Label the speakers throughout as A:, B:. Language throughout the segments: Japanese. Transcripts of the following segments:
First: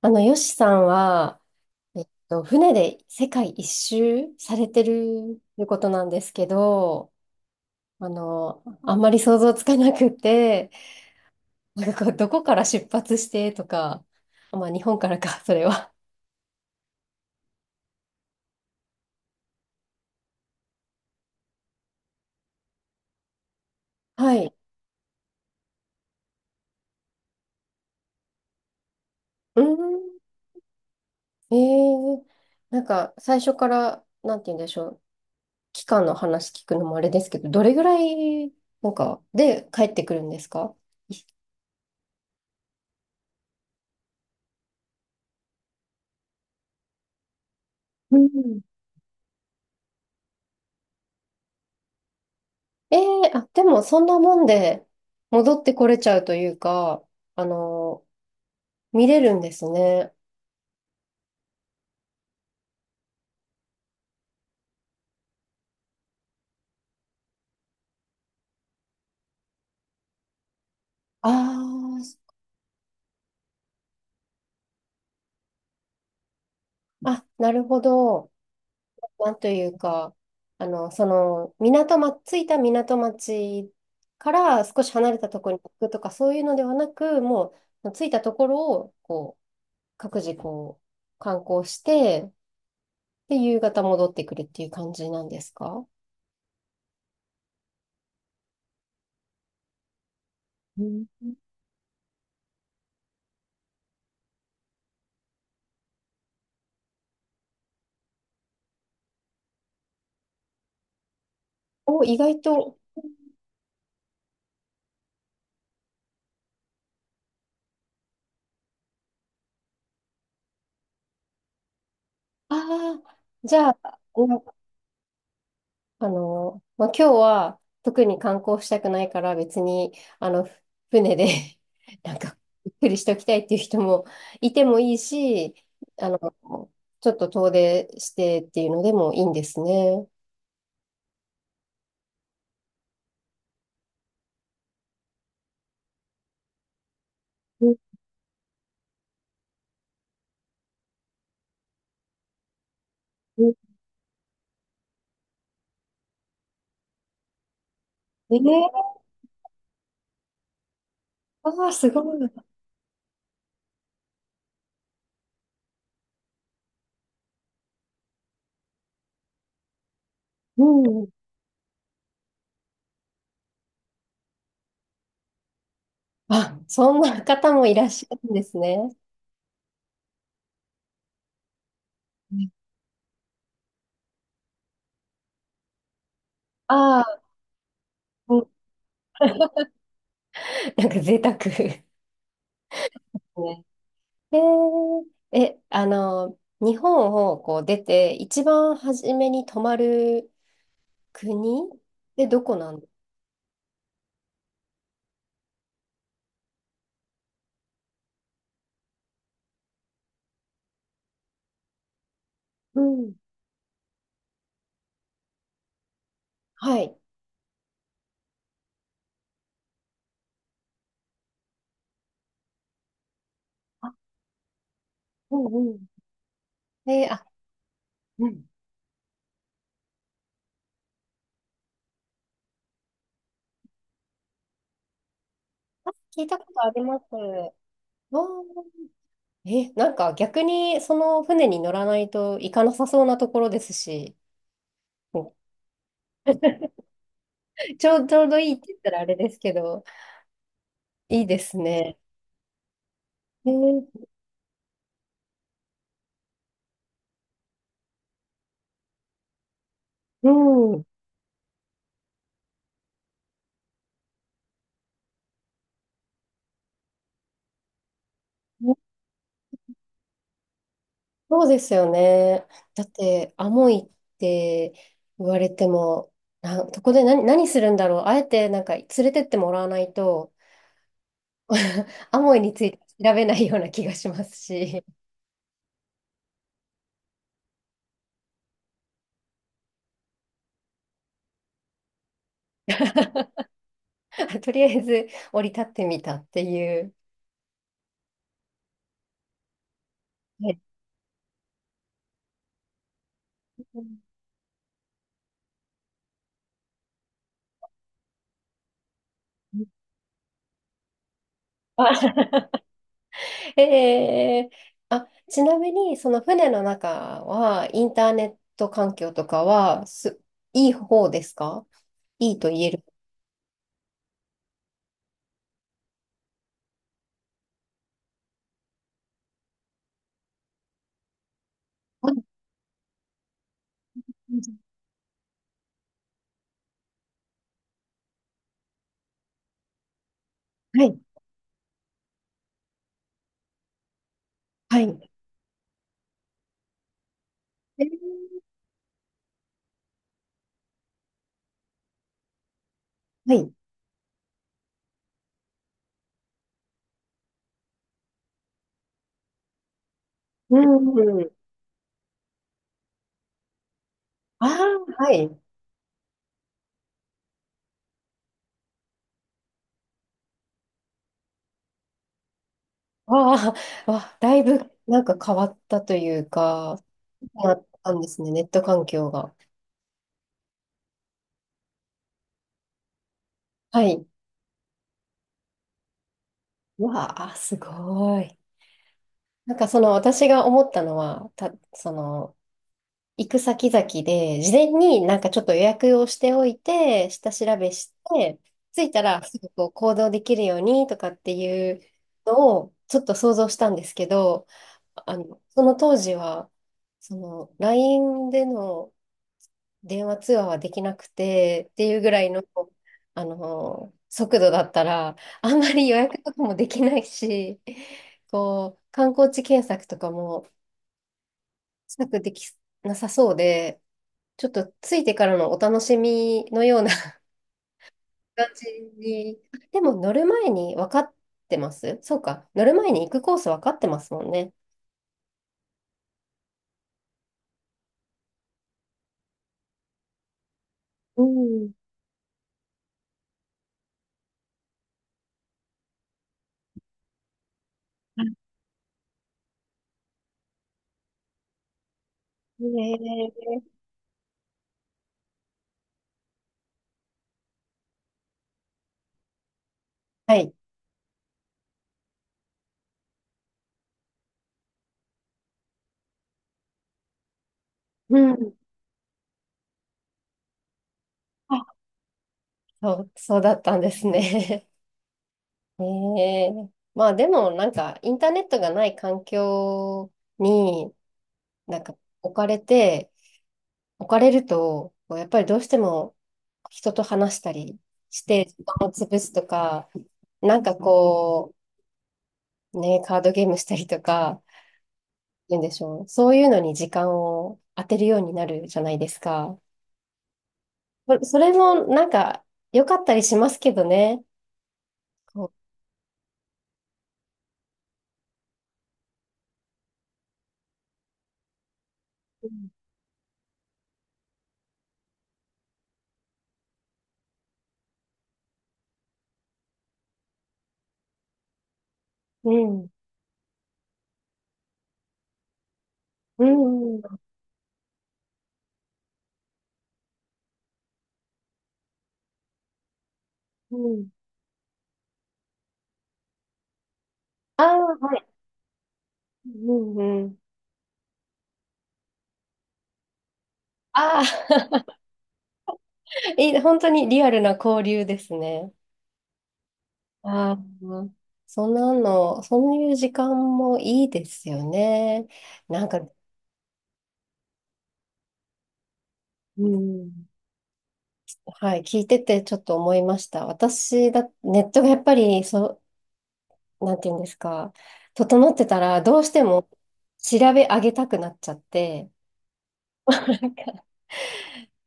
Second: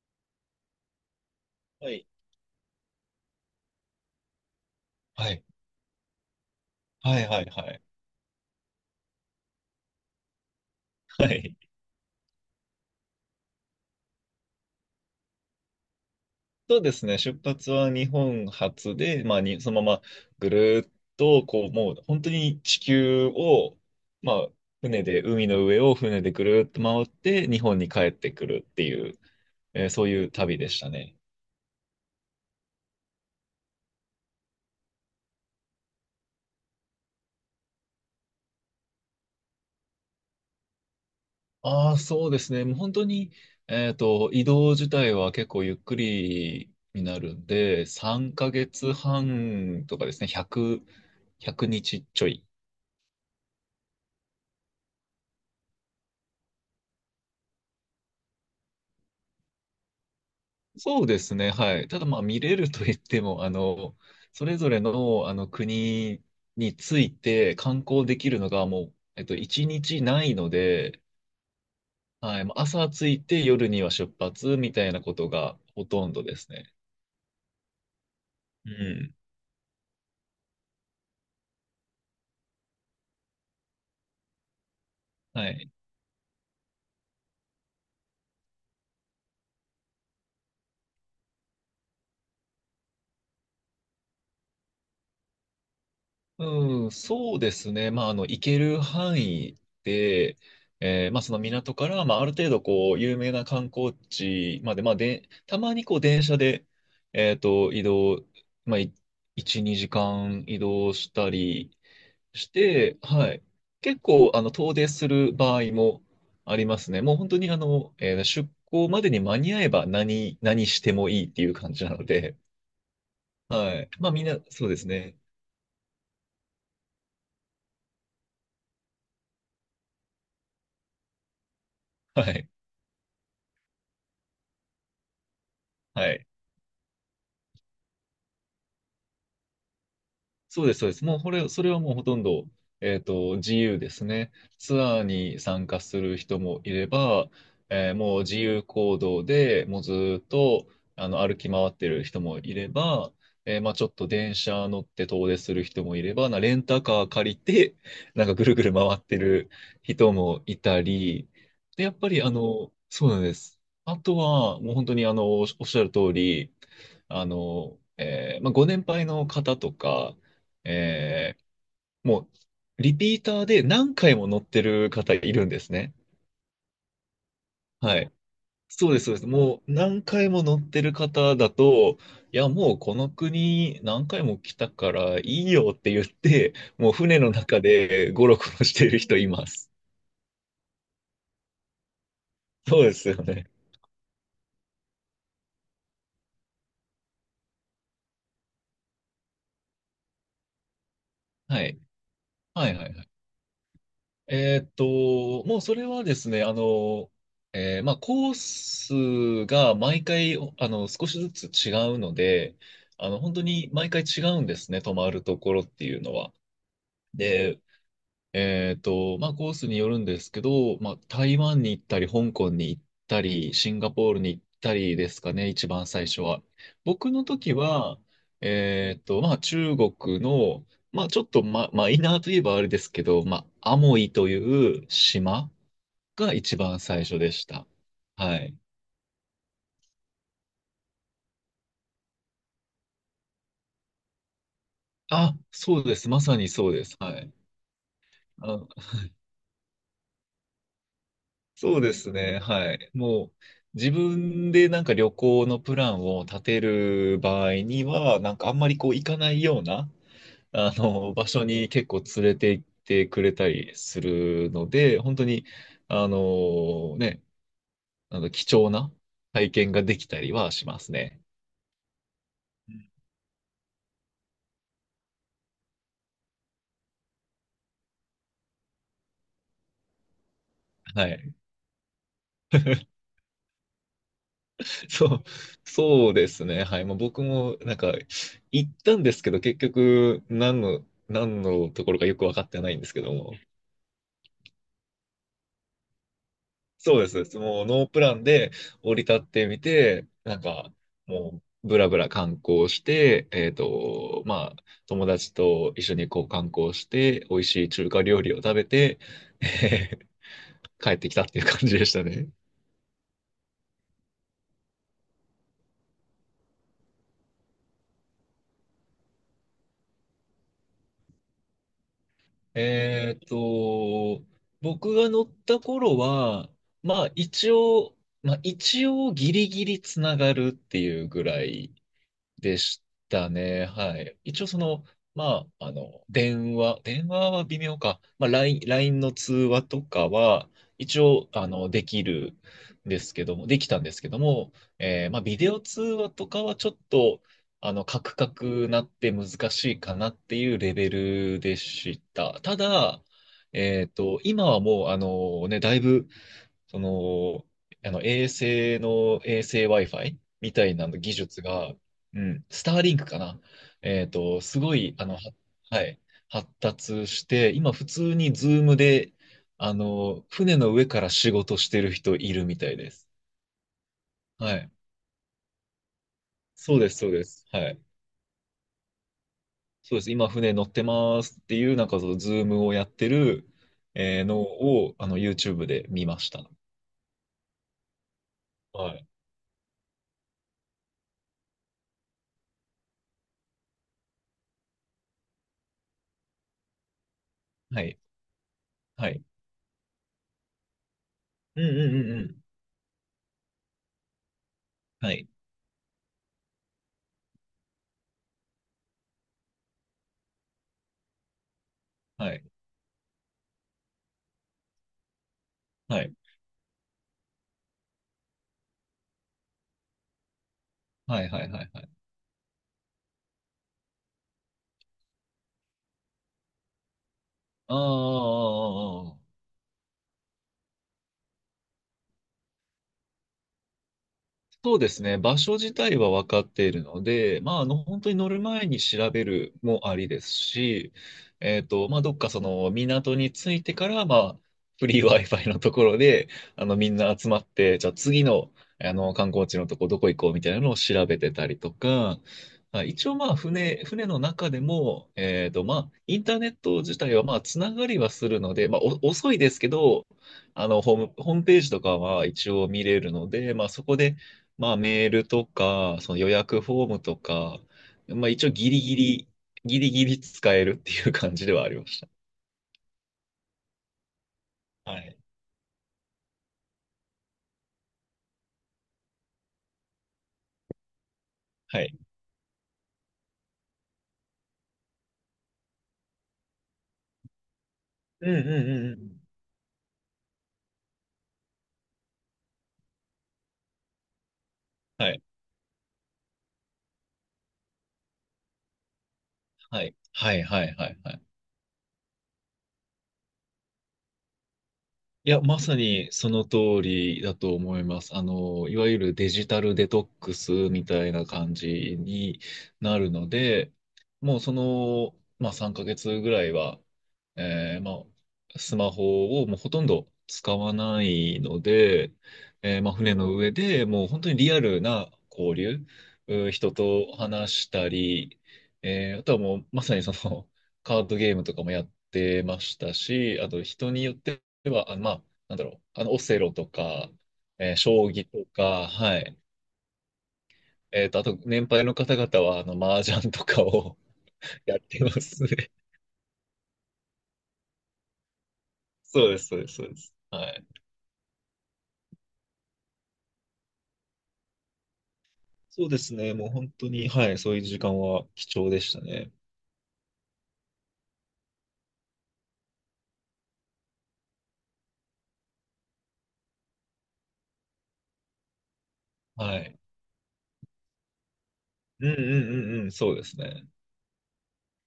A: ヨシさんは、
B: はい。
A: 船で世界一周されて
B: は
A: る
B: い。
A: ということなんですけど、
B: はい、はい、はい。
A: あんまり想像つかなくて、
B: はい。
A: なんかこう、どこから出発してとか、まあ、日本からか、それは。
B: そうですね。出発は日本初で、まあ、そのままぐるーっと、こう、もう本当に地球を、ま
A: は
B: あ、
A: い。
B: 船で、海の上を船でぐるーっと回って、日本に帰ってくるっていう、
A: うー
B: そう
A: ん。
B: いう旅でしたね。
A: えー、なんか、最初から、なんて言うんでしょう、期間の話聞くのもあれですけど、どれぐらい、なんか、で帰ってくるんですか？
B: ああ、そうですね。もう本当に、移動自体は結構ゆっくりになるんで、
A: う
B: 3
A: ん。
B: ヶ月半とかですね、1 0 100日ちょい。
A: ええ、あ、でもそんなもんで戻ってこれちゃうというか、あの、見れるんですね。
B: そうですね、はい。ただまあ見れると言っても、あの、それぞれの、あの国について観光できるのがもう、一日ないので、
A: あ
B: はい、もう朝着いて夜には出発みたいなことがほとんどですね。
A: あ、あ、なるほど。
B: うん。
A: なんというか、着いた港町から少し離れたと
B: は
A: ころに行
B: い。
A: くとか、そういうのではなく、もう、着いたところを、こう、各自こう、観光して、で、夕方戻ってくるっていう感じなんですか？
B: うん、そうですね。まあ、あの、行ける範囲で、
A: うん。
B: まあ、その港から、まあ、ある程度、こう、有名な観光地まで、まあ、で、たまに、こう、電車で、移動、まあ、1、2時間移動したり
A: お、意外
B: し
A: と。
B: て、はい。結構、あの、遠出する場合もありますね。もう本当に、あの、出港までに間に合えば何してもいいっていう感じなので、
A: ああ、じゃ
B: はい。
A: あ、
B: まあ、みんな、そうですね。
A: まあ、今日は特に観光したくないから別に、あの、ふ船で なん
B: は
A: か、
B: い。
A: ゆっくりしておきたいっていう人もいてもいいし、
B: は
A: あの、
B: い。
A: ちょっと遠出してっていうのでもいいんですね。
B: そうです、そうです。もうそれはもうほとんど、自由ですね。ツアーに参加する人もいれば、
A: うん
B: もう自由行動でもうずーっとあの歩き回ってる人もいれば、
A: うん。
B: まあ、ちょっと電車乗って遠出する人もいれば、レンタカー借りて、なんか
A: え
B: ぐるぐる
A: ー、
B: 回ってる人もいたり、
A: ああ、
B: で、
A: す
B: やっ
A: ご
B: ぱり
A: い。
B: あの、そうなんです。あとは、もう本当にあの、おっしゃる通り、あの、まあ、ご年配の方とか、
A: うん。
B: えー、もう、リピーターで何回も乗ってる方いるんですね。
A: あ、そんな方もいらっ
B: は
A: し
B: い。
A: ゃるんです
B: そう
A: ね。
B: です、そうです。もう何回も乗ってる方だと、いや、もうこの国何回も来たからいいよって言って、もう
A: あ
B: 船
A: あ
B: の中でゴ
A: ー、
B: ロ
A: う
B: ゴ
A: ん。
B: ロしてる人いま す。
A: なんか贅沢。
B: そうですよね。
A: ね。へえ。え、日本をこう出て、一番初めに泊まる
B: は
A: 国
B: い。
A: でどこ
B: は
A: な
B: い
A: んで
B: は
A: す
B: いは
A: か？
B: い。もうそれはですね、あの、まあ、コースが毎回、あの、少しずつ違うので、
A: う
B: あ
A: ん。
B: の、本当に毎回違うんですね、泊まるところっていうのは。
A: はい。
B: で、まあ、コースによるんですけど、まあ、台湾に行ったり、香港に行ったり、シンガ
A: あ、
B: ポールに行ったりですか
A: う
B: ね、
A: ん
B: 一
A: う
B: 番最初は。
A: ん。え、
B: 僕の
A: あ、
B: 時は、
A: うん。
B: まあ、中国の、まあ、ちょっと、マイナーといえばあれですけど、まあ、アモイという島
A: 聞い
B: が
A: たこ
B: 一
A: とあ
B: 番
A: りま
B: 最
A: す。
B: 初でし
A: わ
B: た。はい。
A: ー。え、なんか逆にその船に乗らないと行かなさそうなところですし、
B: あ、そうです。まさにそうです。はい。
A: うん、ちょうどいいって言っ
B: あ
A: たらあれですけど、いいです
B: そうで
A: ね。
B: すね。はい。もう、
A: え
B: 自
A: ー。
B: 分でなんか旅行のプランを立てる場合には、なんかあんまりこう行かないような、
A: う
B: あ
A: ん。
B: の、場所に結構連れて行ってくれたりするので、本当に、あの、ね、あの、貴重な体験ができたりはしますね。
A: そうですよね。だって、アモイって言われても、な、そこで何するんだろう。あえて、なんか、連れてってもらわないと、
B: はい。
A: アモイについて調べないような気がしますし、
B: そう、そうですね。はい。まあ、僕もなんか行ったんですけど、結局何のところかよく分かってないんですけども、
A: とりあえず降り立ってみたっていう。
B: そうです。もうノープランで降り立ってみて、なん
A: ね。
B: かもうブラブラ観光して、まあ友達と一緒にこう観光して、美味しい中華料理を食べて、えー帰ってきたっていう感じで
A: あ。
B: したね。
A: えー、あ、ちなみに、その船の中は、インターネット環境とかは、いい方ですか？いいと言える。
B: えっと、僕が乗った頃は、まあ一応、まあ一応ギリギリつながるっていうぐらい
A: あ、
B: でしたね。はい。一応その、まあ、あの、電話は微妙か。まあ、ラインの通話とかは、
A: はい。
B: 一応、あの、できたんですけども、
A: はい。
B: まあ、ビデオ通話とかはちょっと、あ
A: は
B: の、
A: い。
B: カクカクなって難しいかなっていうレベルでした。ただ、
A: はい。
B: 今はもう、あのね、だいぶその、あの衛星 Wi-Fi み
A: う
B: たいな技
A: ん。
B: 術が、うん、スターリンクかな。
A: あ
B: すご
A: あ、
B: い、あ
A: は
B: の、
A: い。
B: はい、発達して、今普通にズームで、あの、船の上から仕事してる人いるみたいです。
A: ああ、だい
B: は
A: ぶ
B: い。
A: なんか変わったという
B: そう
A: か、
B: です、そうです。
A: あっ
B: はい。
A: たんですね、ネット環境が。
B: そうです。今船乗ってますっていう、なんかそのズームをやってる、
A: はい。
B: のを、あの、YouTube で見ました。
A: わあ、すごい。
B: はい。
A: なんかその私が思ったのは、その、行く先々で、事前になんかちょっと予約をしておいて、下調べ
B: は
A: し
B: い。
A: て、着いた
B: はい。
A: らすぐこう行動できるようにとかって
B: うん
A: い
B: う
A: う
B: んうんうん。
A: のをちょっと想像したんですけど、
B: はい。
A: その当時は、その LINE での電話通話はできなくてっていうぐらい
B: は
A: の、
B: い。
A: 速度だったら、あんまり予
B: はい。
A: 約とかもできないし、こう、観光地検索とかも
B: はいはいはいはい。
A: したくできなさそうで、ちょっとついてからのお楽しみのような
B: ああ、あ
A: 感
B: あ、
A: じ
B: ああ。
A: に。あ、でも乗る前に分かってます、そうか。乗る前に行くコース分かってますもんね。
B: そうですね。場所自体は分かっているので、まあ、あの、本当に乗る前に調べるもありですし、
A: うん。
B: まあ、どっかその港に着いてから、まあ、フリー Wi-Fi のところで、あの、みんな集まって、じゃあ次
A: あ。
B: の、あの、観光地のとこどこ行こうみたいなのを調べてたりとか、
A: ね
B: まあ一応まあ、
A: え。
B: 船の中でも、まあ、インターネット自体はまあ、つながりはするので、まあ、お遅いですけど、
A: はい。
B: あの、ホームページとかは一応見れるので、まあ、そこで、まあメールとか、その予約フォームとか、
A: う
B: まあ一応
A: ん。
B: ギリギリ、ギリギリ使えるっていう感じで
A: あ、
B: はありまし
A: そうだったんですね。
B: た。はい。
A: ねえ。まあでもなんかインターネットがない環境にな
B: は
A: ん
B: い。
A: か置かれると、こうやっぱりどうしても人と話したりし
B: うんう
A: て
B: ん
A: 時
B: うん
A: 間を
B: う
A: 潰
B: ん。
A: すとか、なんかこう、ね、カードゲームしたりとか、
B: はい。
A: 言うんでしょう。そういうのに時間を当てるようになるじゃないですか。
B: はい。はいはいはいはい。
A: それもなんか良かったりしますけどね。
B: いや、
A: こ
B: まさにその通りだと思います。あの、いわゆるデジタルデトックスみたいな感じに
A: う、
B: なるので、もうその、まあ3ヶ月ぐらいは、まあ、スマホをもうほとんど使わないので、
A: うん、
B: まあ船の上でもう本当にリアルな交流、
A: う
B: 人
A: ん、う
B: と
A: ん。
B: 話したり、あとはもうまさにその カードゲームとかもやってましたし、あと
A: う
B: 人に
A: ん。
B: よってでは、まあ、なんだろう、あの、オセロとか、
A: ああ、
B: 将
A: は
B: 棋
A: い。
B: とか、はい。
A: うん、うん。
B: あと、年配の方々は、あの、麻雀とかを
A: あ
B: やっ
A: あ、
B: てますね。
A: いい、本当にリアルな交流ですね。
B: そうです、そうです、そうです。は
A: ああ、
B: い。
A: そんなの、そういう時間もいいですよね。な
B: そ
A: ん
B: うで
A: か、
B: すね、もう本当に、はい、そういう時間は貴重でしたね。
A: うん、はい、聞いててちょっと思いました。私だ、ネットがやっぱりなんていうんですか、整ってたら、どうして
B: は
A: も
B: い。
A: 調べ上げたくなっちゃっ
B: う
A: て、
B: んうんうんうん、そうで
A: な
B: す
A: ん
B: ね。
A: か、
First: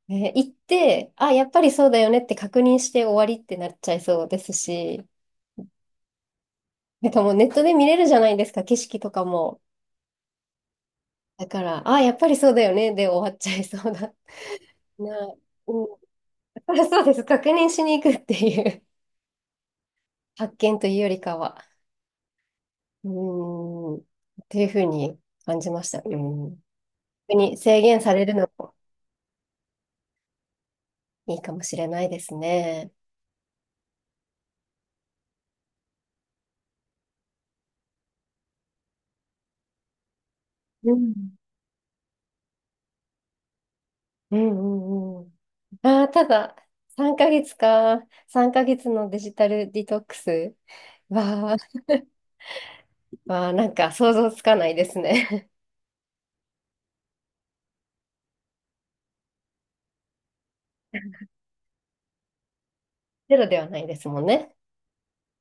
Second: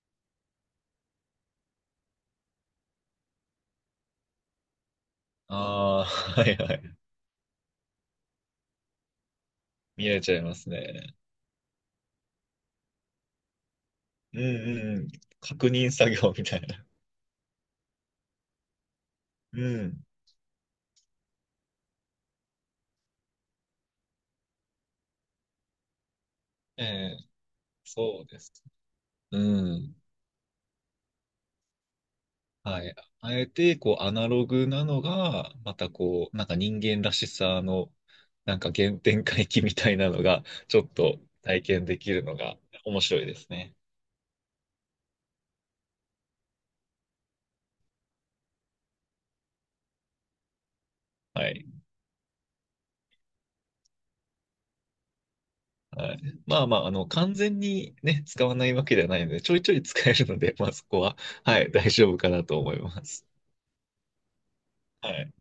A: ね、行って、あ、やっぱりそうだよねって確認して終わりってなっちゃいそうですし、
B: ああ、はいはい。
A: なんかもうネットで見れるじゃないですか、景色とかも。
B: 見えちゃいますね。
A: だから、あ、やっぱりそうだよねで終わっちゃいそうだ
B: うんうんうん。
A: な。
B: 確
A: うん、
B: 認作業みたい
A: だか
B: な。
A: らそうです。確認しに行くっていう
B: うん。
A: 発見というよりかは、うーん、っていうふうに感じました。うん。
B: ええ、
A: 特に制限さ
B: そ
A: れ
B: う
A: る
B: で
A: の
B: す。
A: も
B: うん。
A: いいかもしれないです
B: は
A: ね。
B: い。あえて、こう、アナログなのが、またこう、なんか人間らしさの、なんか原点回帰みたいなのが、ちょっ
A: うん。
B: と体験できるのが面白いですね。
A: うんうんうん。ああ、ただ、3ヶ月か。3ヶ月のデジタルディトックスは、
B: はい。
A: わあ、なんか想像つかないですね。
B: はい。まあまあ、あの、完全にね、使わないわけではないので、ちょいちょい使えるので、まあそこは、はい、大丈夫かなと思います。
A: ゼロではないですもんね。
B: はい。